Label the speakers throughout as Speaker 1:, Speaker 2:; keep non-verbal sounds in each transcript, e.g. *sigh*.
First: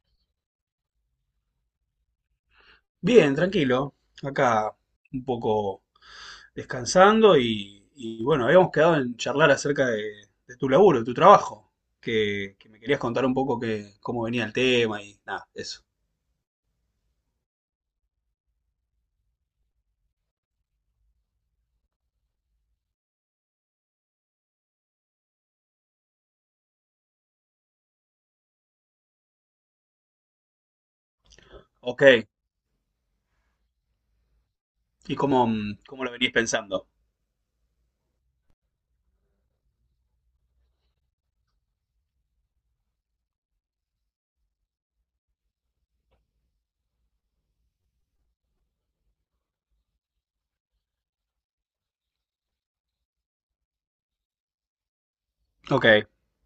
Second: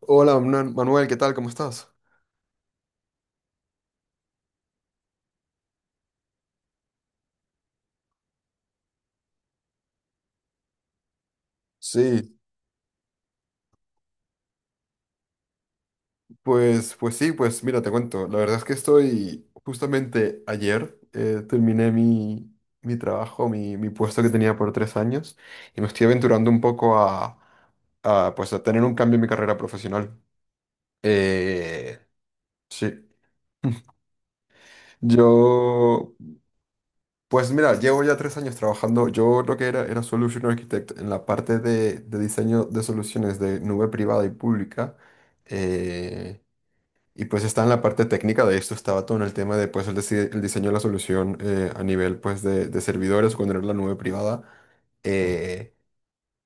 Speaker 1: Hola, Manuel, ¿qué tal? ¿Cómo estás?
Speaker 2: Bien, tranquilo. Acá un poco descansando y bueno, habíamos quedado en charlar acerca de tu laburo, de tu trabajo,
Speaker 1: Sí,
Speaker 2: que me querías contar un poco que, cómo venía el tema y nada, eso.
Speaker 1: pues sí, pues mira, te cuento. La verdad es que estoy justamente ayer terminé mi trabajo, mi puesto que tenía por tres años y me estoy aventurando un poco pues, a tener un cambio en mi carrera profesional. Eh,
Speaker 2: Ok,
Speaker 1: sí. *laughs*
Speaker 2: y cómo, cómo
Speaker 1: Yo,
Speaker 2: lo venís pensando.
Speaker 1: pues mira, llevo ya tres años trabajando. Yo lo que era Solution Architect en la parte de diseño de soluciones de nube privada y pública. Eh, Y pues está en la parte técnica de esto, estaba todo en el tema de pues el diseño de la solución a nivel pues de servidores cuando era la nube privada. eh,
Speaker 2: Ok,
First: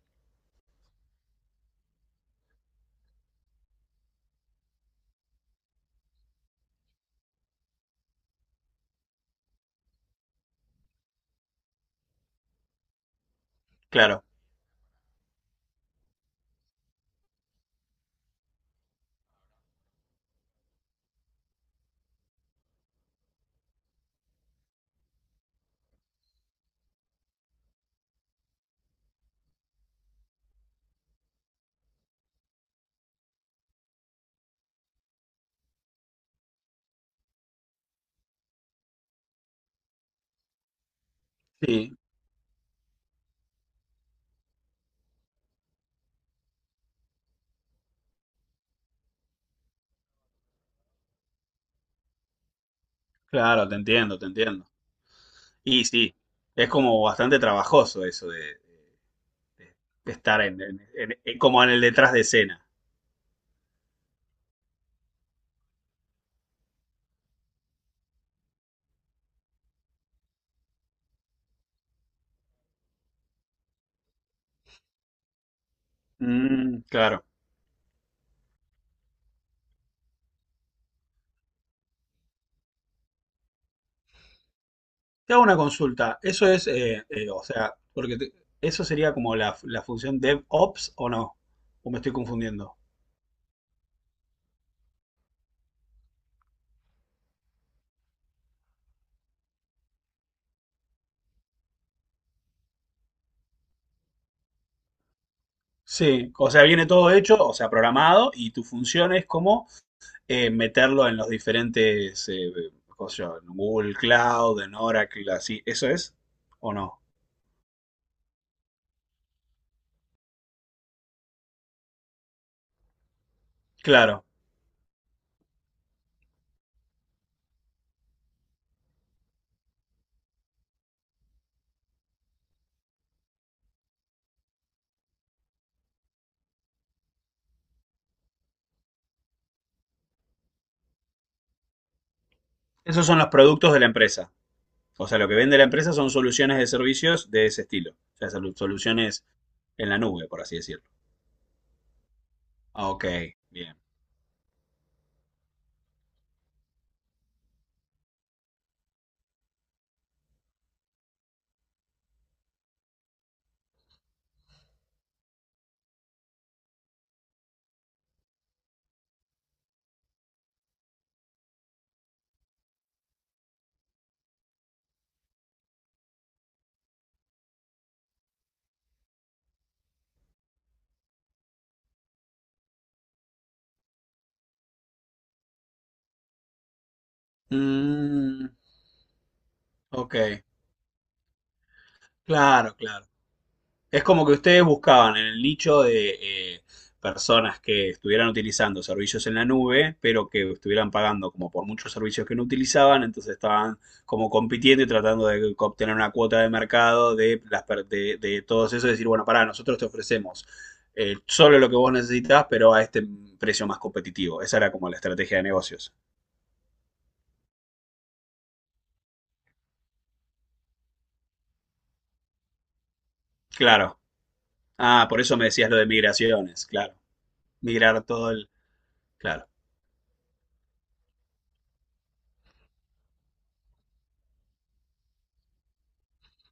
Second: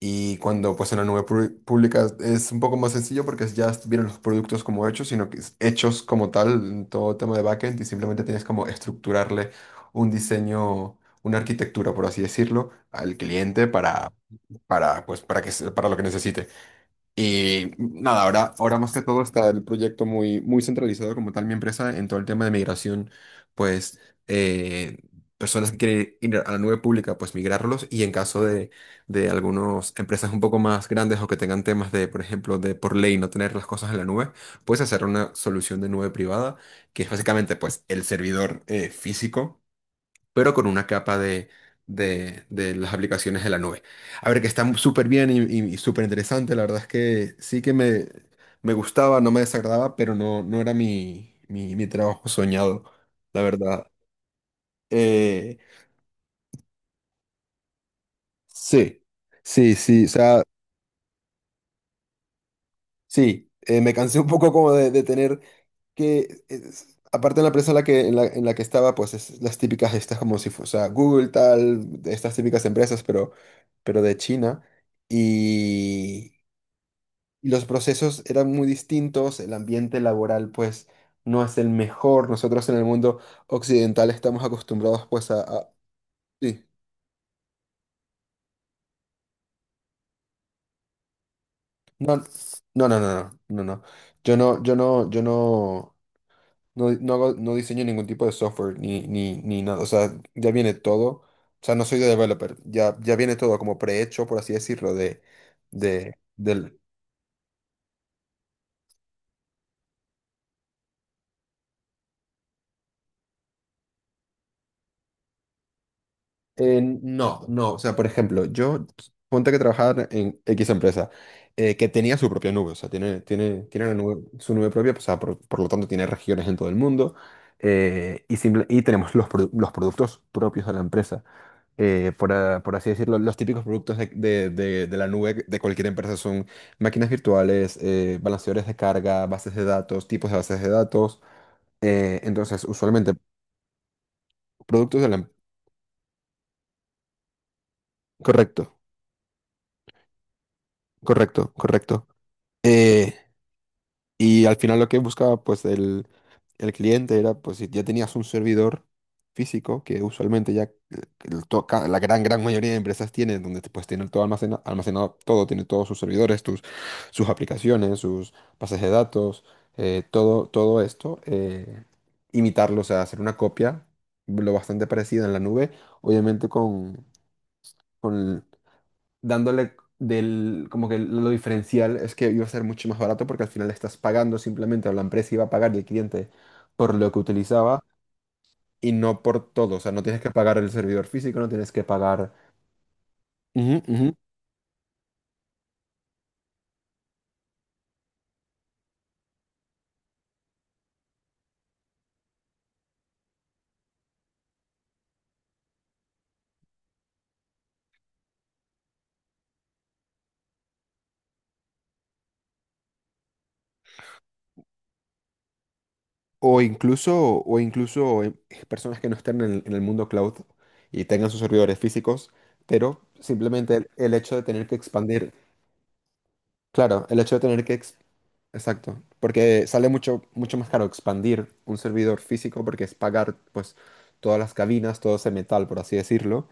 Speaker 1: y cuando pues en la nube pública es un poco más sencillo porque ya vienen los productos como hechos, sino que es hechos como tal en todo tema de backend y simplemente tienes como estructurarle un diseño, una arquitectura, por así decirlo, al cliente
Speaker 2: claro.
Speaker 1: pues, para lo que necesite. Y nada, ahora más que todo está el proyecto muy centralizado como tal mi empresa en todo el tema de migración, pues eh, personas que quieren ir a la nube pública, pues migrarlos y en caso de algunas empresas un poco más grandes o que tengan temas de, por ejemplo, de por ley no tener las cosas en la nube, puedes hacer una solución de nube privada, que es básicamente pues el servidor físico pero con una capa
Speaker 2: Sí,
Speaker 1: de las aplicaciones de la nube. A ver, que está súper bien y súper interesante. La verdad es que sí que me gustaba, no me desagradaba, pero no, no era mi trabajo soñado, la
Speaker 2: claro, te
Speaker 1: verdad.
Speaker 2: entiendo, te entiendo.
Speaker 1: Eh,
Speaker 2: Y sí, es como bastante trabajoso eso
Speaker 1: sí, sí, sí. O
Speaker 2: de estar
Speaker 1: sea,
Speaker 2: como en el detrás de escena.
Speaker 1: sí, me cansé un poco como de tener aparte en la empresa en la que estaba, pues es las típicas, estas como si fuese, o sea, Google, tal, de estas típicas empresas, pero de China. Y
Speaker 2: Mm, claro.
Speaker 1: los procesos eran muy distintos, el ambiente laboral, pues, no es el mejor. Nosotros en el mundo occidental estamos acostumbrados, pues,
Speaker 2: Te hago una consulta. Eso
Speaker 1: sí.
Speaker 2: es, o sea, eso sería como la función DevOps o no. O me estoy
Speaker 1: No,
Speaker 2: confundiendo.
Speaker 1: no. Yo no. No, no diseño ningún tipo de software ni nada. O sea, ya viene todo. O sea, no soy de developer. Ya viene todo como prehecho, por así decirlo,
Speaker 2: Sí, o sea,
Speaker 1: del...
Speaker 2: viene todo hecho, o sea, programado y tu función es como meterlo en los diferentes, cómo se llama, en Google Cloud, en Oracle, así. ¿Eso es o no?
Speaker 1: No, no. O sea, por ejemplo, yo ponte que trabajar en X empresa que tenía su propia nube. O sea, tiene una
Speaker 2: Claro.
Speaker 1: su nube propia. Pues, o sea, por lo tanto, tiene regiones en todo el mundo. Y tenemos los productos propios de la empresa. Por así decirlo, los típicos productos de la nube de cualquier empresa son máquinas virtuales, balanceadores de carga, bases de datos, tipos de bases de datos. Entonces,
Speaker 2: Esos
Speaker 1: usualmente,
Speaker 2: son los productos de la empresa.
Speaker 1: productos
Speaker 2: O
Speaker 1: de
Speaker 2: sea, lo
Speaker 1: la...
Speaker 2: que vende la empresa son soluciones de servicios de ese estilo. O sea,
Speaker 1: Correcto,
Speaker 2: soluciones en la nube, por así decirlo.
Speaker 1: correcto, correcto.
Speaker 2: Ah, ok,
Speaker 1: Eh,
Speaker 2: bien.
Speaker 1: Y al final lo que buscaba pues el cliente era pues si ya tenías un servidor físico, que usualmente ya la gran mayoría de empresas tienen, donde te puedes tener todo almacenado, todo, tiene todos sus servidores, tus, sus aplicaciones, sus bases de datos, todo, todo esto, imitarlo, o sea, hacer una copia lo bastante parecida en la nube, obviamente con, dándole del, como que lo diferencial es que iba a ser mucho más barato porque al final estás pagando simplemente, o la empresa iba a pagar el cliente por lo que utilizaba
Speaker 2: Mm,
Speaker 1: y no por todo. O sea, no tienes que
Speaker 2: ok,
Speaker 1: pagar el servidor físico, no tienes que pagar...
Speaker 2: claro, claro.
Speaker 1: Ujú,
Speaker 2: Es
Speaker 1: ujú.
Speaker 2: como que ustedes buscaban en el nicho de eh, personas que estuvieran utilizando servicios en la nube, pero que estuvieran pagando como por muchos servicios que no utilizaban, entonces estaban como compitiendo y tratando de obtener una cuota de mercado de todos esos, decir, bueno, pará, nosotros te ofrecemos solo lo que vos necesitas, pero a este precio más competitivo. Esa era como la estrategia de negocios.
Speaker 1: O incluso personas que no estén en en el mundo cloud y tengan sus servidores físicos, pero simplemente
Speaker 2: Claro.
Speaker 1: el hecho de tener que
Speaker 2: Ah, por
Speaker 1: expandir,
Speaker 2: eso me decías lo de migraciones, claro.
Speaker 1: claro, el hecho de tener que...
Speaker 2: Migrar todo el...
Speaker 1: Exacto,
Speaker 2: Claro.
Speaker 1: porque sale mucho más caro expandir un servidor físico porque es pagar pues todas las cabinas, todo ese metal, por así decirlo,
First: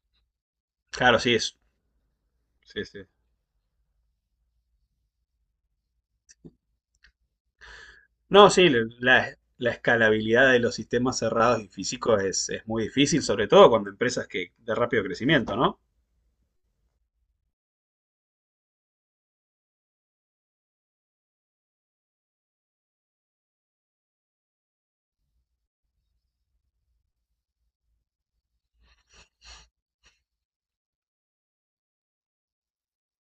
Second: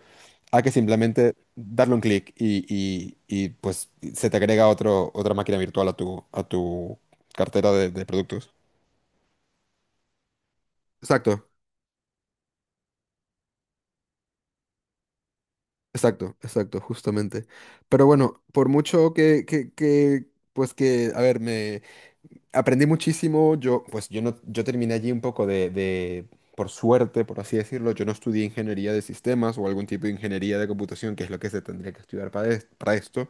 Speaker 1: a que
Speaker 2: Claro,
Speaker 1: simplemente
Speaker 2: sí, es.
Speaker 1: darle un clic
Speaker 2: Sí, sí.
Speaker 1: pues se te agrega otra máquina virtual a tu cartera de
Speaker 2: No,
Speaker 1: productos.
Speaker 2: sí, la, la escalabilidad de los sistemas
Speaker 1: Exacto,
Speaker 2: cerrados y físicos es muy difícil, sobre todo cuando empresas que de rápido crecimiento, ¿no?
Speaker 1: exacto, exacto, justamente. Pero bueno, por mucho que pues que, a ver, me... Aprendí muchísimo, yo, pues yo no, yo terminé allí un poco de, por suerte, por así decirlo, yo no estudié ingeniería de sistemas o algún tipo de ingeniería de computación, que es lo que se tendría que estudiar para esto.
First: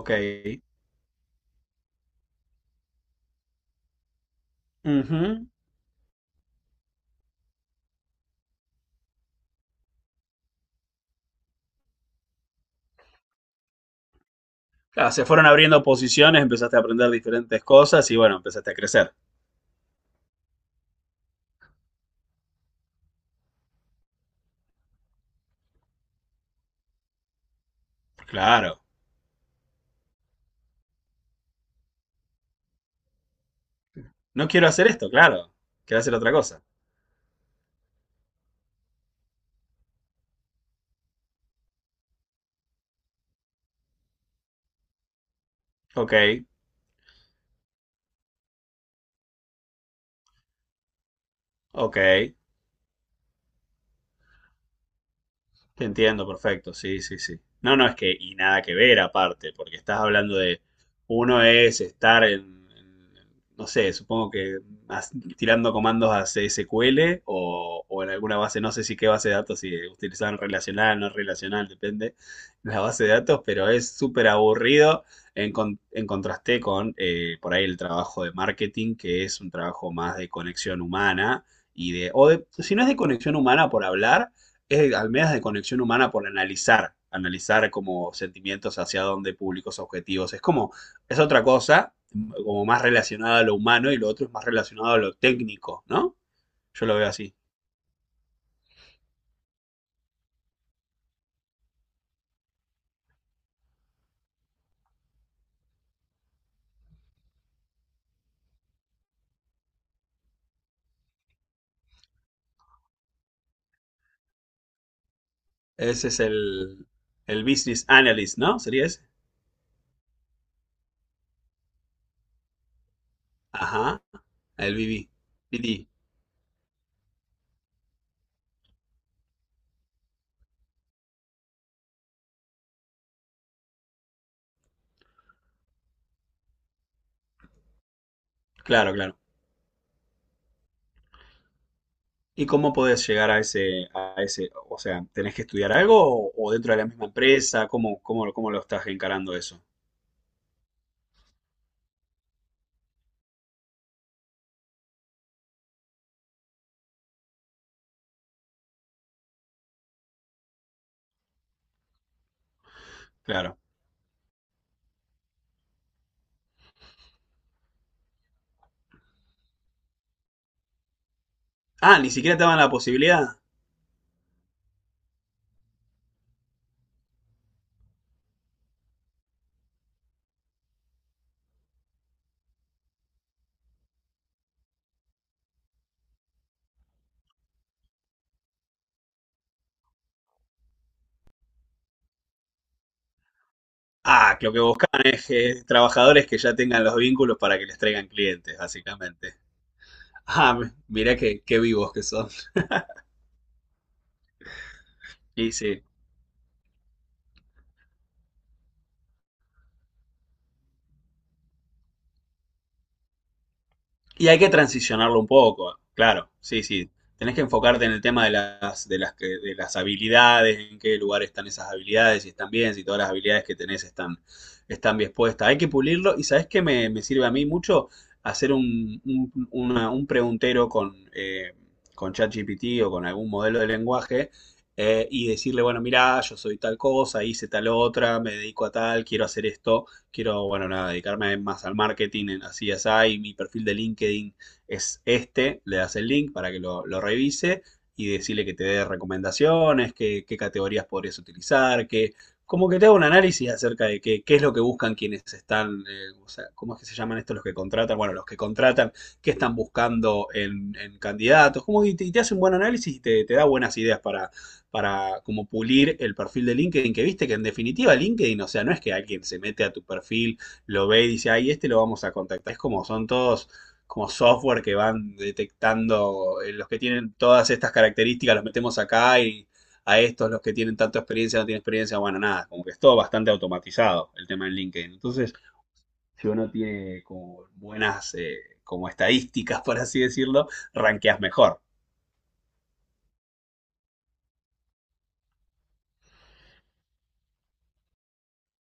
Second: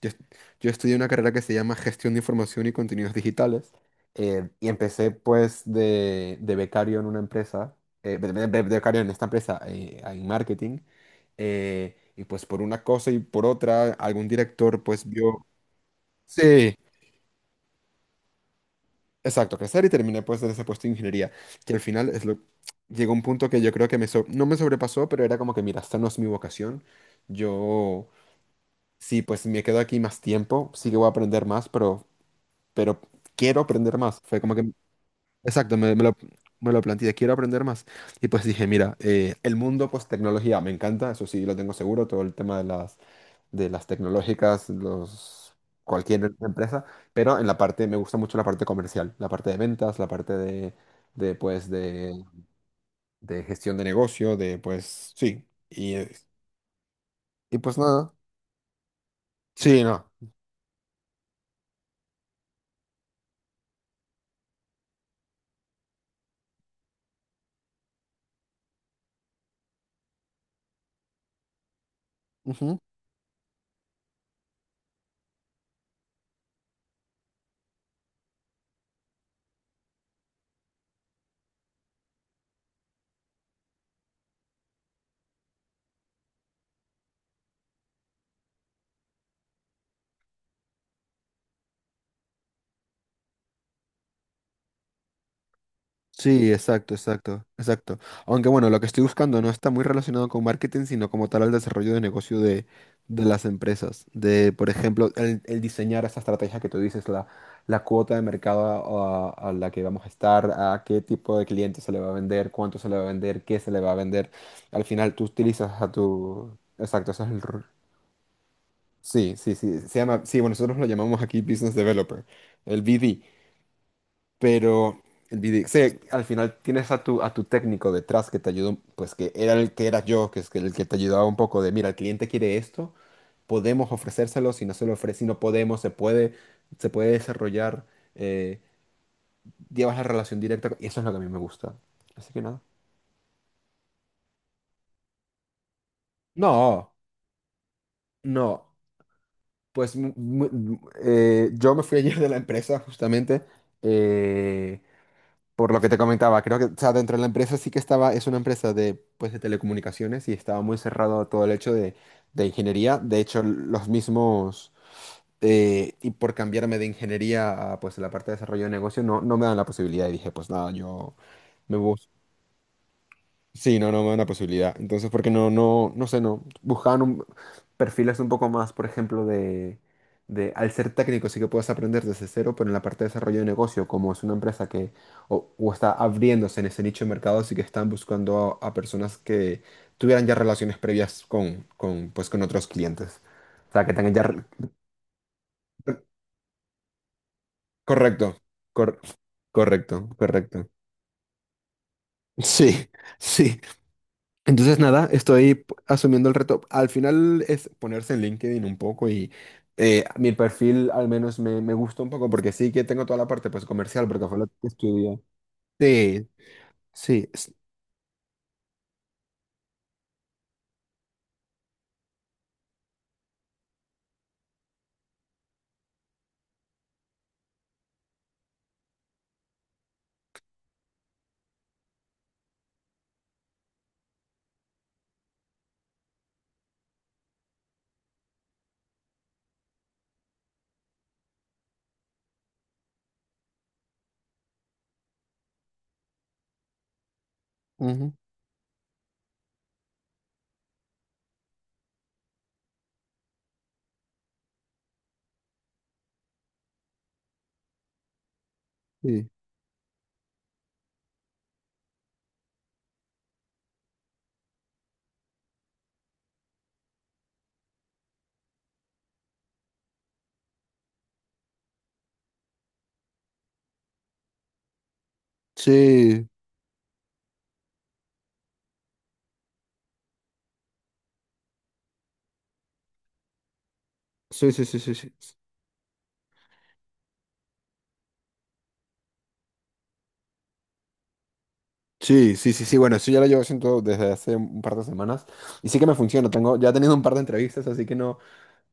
Speaker 1: Yo, est- yo estudié una carrera que se llama Gestión de Información y Contenidos Digitales y empecé
Speaker 2: Ujú.
Speaker 1: pues de becario en una empresa, de becario en esta empresa en marketing y pues por una cosa y por otra algún director pues
Speaker 2: Claro, se fueron
Speaker 1: vio...
Speaker 2: abriendo posiciones,
Speaker 1: Sí.
Speaker 2: empezaste a aprender diferentes cosas y bueno, empezaste a crecer.
Speaker 1: Exacto, crecer y terminé pues en ese puesto de ingeniería, que al final es lo... Llegó un punto que yo creo que no me sobrepasó, pero era como que, mira, esta no es mi vocación, yo
Speaker 2: Claro.
Speaker 1: sí, pues me quedo aquí más tiempo, sí que voy a aprender más, pero quiero aprender más. Fue
Speaker 2: No
Speaker 1: como
Speaker 2: quiero
Speaker 1: que,
Speaker 2: hacer esto, claro.
Speaker 1: exacto,
Speaker 2: Quiero hacer otra cosa.
Speaker 1: me lo planteé, quiero aprender más. Y pues dije, mira, el mundo pues tecnología me encanta, eso sí, lo tengo seguro, todo el tema de las tecnológicas, los,
Speaker 2: Ok,
Speaker 1: cualquier empresa, pero en la parte, me gusta mucho la parte comercial, la parte de ventas, la parte de pues,
Speaker 2: ok.
Speaker 1: de gestión de negocio, de, pues, sí,
Speaker 2: Te entiendo, perfecto, sí, sí, sí.
Speaker 1: y
Speaker 2: No,
Speaker 1: pues
Speaker 2: no, es
Speaker 1: nada,
Speaker 2: que, y nada que ver aparte, porque
Speaker 1: sí,
Speaker 2: estás
Speaker 1: no.
Speaker 2: hablando de, uno es estar en- no sé, supongo que as- tirando comandos a CSQL o en alguna base, no sé si qué base de datos, si utilizaban relacional, no relacional, depende
Speaker 1: Ujú.
Speaker 2: la base de datos, pero es súper aburrido en contraste con por ahí el trabajo de marketing, que es un trabajo más de conexión humana y de, o de, si no es de conexión humana por hablar es al menos de conexión humana por analizar, analizar como sentimientos hacia dónde, públicos, objetivos. Es como, es otra cosa, como más relacionada a lo humano y lo otro es más relacionado a lo técnico, ¿no?
Speaker 1: Sí,
Speaker 2: Yo
Speaker 1: exacto,
Speaker 2: lo veo así.
Speaker 1: exacto, exacto. Aunque bueno, lo que estoy buscando no está muy relacionado con marketing, sino como tal al desarrollo de negocio de las empresas. De, por ejemplo, el diseñar esa estrategia que tú dices, la cuota de mercado a la que vamos a estar, a qué tipo de cliente se le va a vender, cuánto se le va a vender, qué se le va a vender. Al final tú utilizas a
Speaker 2: Ese es
Speaker 1: tu... Exacto, ese es el...
Speaker 2: el
Speaker 1: r-
Speaker 2: Business Analyst, ¿no? ¿Sería ese?
Speaker 1: sí, sí, sí. Se llama... Sí, bueno, nosotros lo llamamos aquí Business Developer, el BD.
Speaker 2: Ajá, el
Speaker 1: Pero
Speaker 2: BB.
Speaker 1: el video,
Speaker 2: BD,
Speaker 1: sí, al final tienes a tu técnico detrás que te ayudó, pues que era el que era yo, que es que el que te ayudaba un poco de, mira, el cliente quiere esto, podemos ofrecérselo, si no se lo ofrece, si no podemos, se puede desarrollar, eh,
Speaker 2: claro, claro.
Speaker 1: llevas la relación directa, con- y eso es lo que a mí me gusta. Así que
Speaker 2: ¿Y
Speaker 1: nada.
Speaker 2: cómo podés llegar a ese, o sea, tenés que estudiar algo o dentro de la
Speaker 1: No,
Speaker 2: misma empresa? ¿Cómo, cómo, cómo lo
Speaker 1: no.
Speaker 2: estás encarando eso?
Speaker 1: Yo me fui ayer de la empresa justamente. Por lo que te comentaba, creo que, o sea, dentro de la empresa sí que estaba, es una empresa de, pues, de telecomunicaciones y estaba muy cerrado a todo el hecho de ingeniería. De hecho,
Speaker 2: Claro.
Speaker 1: los mismos, y por cambiarme de ingeniería a, pues, la parte de desarrollo de negocio, no, no me dan la posibilidad. Y dije, pues nada, yo me voy.
Speaker 2: Ah, ni siquiera te daban la posibilidad.
Speaker 1: Sí, no, no me da una posibilidad. Entonces, porque no, no, no sé, no. Perfiles un poco más, por ejemplo, de, al ser técnico sí que puedes aprender desde cero, pero en la parte de desarrollo de negocio, como es una empresa que o está abriéndose en ese nicho de mercado, sí que están buscando a personas que tuvieran ya relaciones previas con, pues, con otros clientes. O sea, que tengan ya...
Speaker 2: Ah,
Speaker 1: re-
Speaker 2: que lo que buscan es trabajadores que ya tengan los vínculos para que les traigan
Speaker 1: Correcto,
Speaker 2: clientes,
Speaker 1: cor-
Speaker 2: básicamente.
Speaker 1: correcto,
Speaker 2: Ah,
Speaker 1: correcto.
Speaker 2: mirá qué, qué vivos que son.
Speaker 1: Sí, sí. Entonces, nada,
Speaker 2: Y
Speaker 1: estoy
Speaker 2: sí.
Speaker 1: asumiendo el reto. Al final es ponerse en LinkedIn un poco y mi perfil al menos me gusta un poco porque sí que tengo toda la parte pues comercial porque
Speaker 2: Y
Speaker 1: fue
Speaker 2: hay
Speaker 1: lo
Speaker 2: que
Speaker 1: que
Speaker 2: transicionarlo
Speaker 1: estudié.
Speaker 2: un poco,
Speaker 1: Sí,
Speaker 2: claro, sí, sí.
Speaker 1: sí,
Speaker 2: Tenés que
Speaker 1: es-
Speaker 2: enfocarte en el tema de las habilidades, en qué lugar están esas habilidades, si están bien, si todas las habilidades que tenés están, están bien puestas. Hay que pulirlo y ¿sabés qué me, me sirve a mí mucho? Hacer un preguntero con ChatGPT o con algún modelo de lenguaje y decirle, bueno, mirá, yo soy tal cosa, hice tal otra, me dedico a tal, quiero hacer esto quiero, bueno, nada, dedicarme más al marketing, en, así es ahí, mi perfil de LinkedIn es este, le das el link para que lo revise y
Speaker 1: ujú,
Speaker 2: decirle que te dé recomendaciones, qué, qué categorías podrías utilizar, que como que te haga un análisis acerca de qué, qué es lo que buscan quienes están, o sea, cómo es que se llaman estos los que contratan, bueno, los que contratan,
Speaker 1: sí,
Speaker 2: qué están buscando en candidatos, como que te hace un buen análisis y te da buenas ideas para como pulir el perfil de LinkedIn, que viste que en definitiva LinkedIn, o sea, no es que alguien se mete a tu perfil, lo ve y dice, ay, este lo vamos a contactar. Es como son todos como software que van
Speaker 1: sí,
Speaker 2: detectando los que tienen todas estas características, los metemos acá y a estos, los que tienen tanta experiencia, no tienen experiencia, bueno, nada, como que es todo bastante automatizado el tema
Speaker 1: sí,
Speaker 2: en
Speaker 1: sí, sí,
Speaker 2: LinkedIn.
Speaker 1: sí, sí.
Speaker 2: Entonces, si uno tiene como buenas como estadísticas, *laughs* por así decirlo, ranqueas mejor.
Speaker 1: Sí, sí, sí, sí, bueno, eso ya lo llevo haciendo desde hace un par de semanas y sí que me funciona. Tengo, ya he tenido un par de entrevistas, así que no.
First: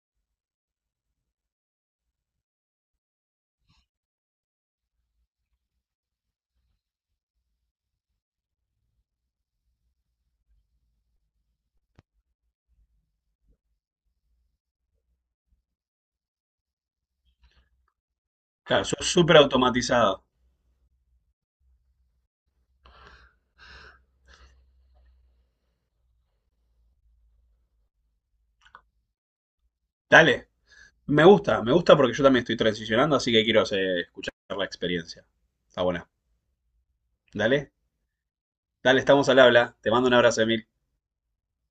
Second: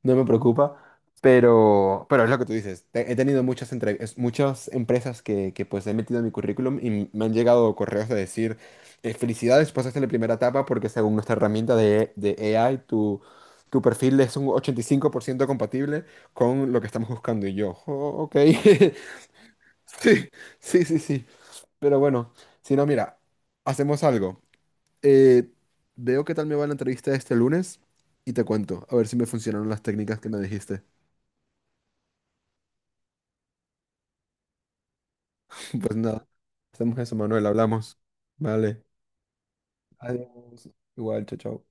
Speaker 1: No me preocupa, pero es lo que tú dices. Te- He tenido muchas, entrevistas, muchas empresas que pues he metido en mi currículum y me han llegado correos de decir, felicidades, pasaste la primera etapa porque según nuestra herramienta de AI, tu perfil es un 85% compatible con lo que estamos buscando. Y yo, "Oh, ok,
Speaker 2: Claro, sos
Speaker 1: *laughs*
Speaker 2: súper automatizado.
Speaker 1: sí, sí, sí, sí. Pero bueno, si no, mira, hacemos algo. Eh, veo qué tal me va la entrevista este lunes y te cuento, a ver si me funcionaron las técnicas que me
Speaker 2: Dale.
Speaker 1: dijiste.
Speaker 2: Me gusta porque yo también estoy transicionando, así que quiero escuchar la experiencia.
Speaker 1: *laughs*
Speaker 2: Está
Speaker 1: Pues
Speaker 2: buena.
Speaker 1: nada, hacemos eso, Manuel,
Speaker 2: Dale,
Speaker 1: hablamos. Vale.
Speaker 2: dale, estamos al habla. Te mando un abrazo,
Speaker 1: Adiós.
Speaker 2: Emil.
Speaker 1: Igual, chao, chao.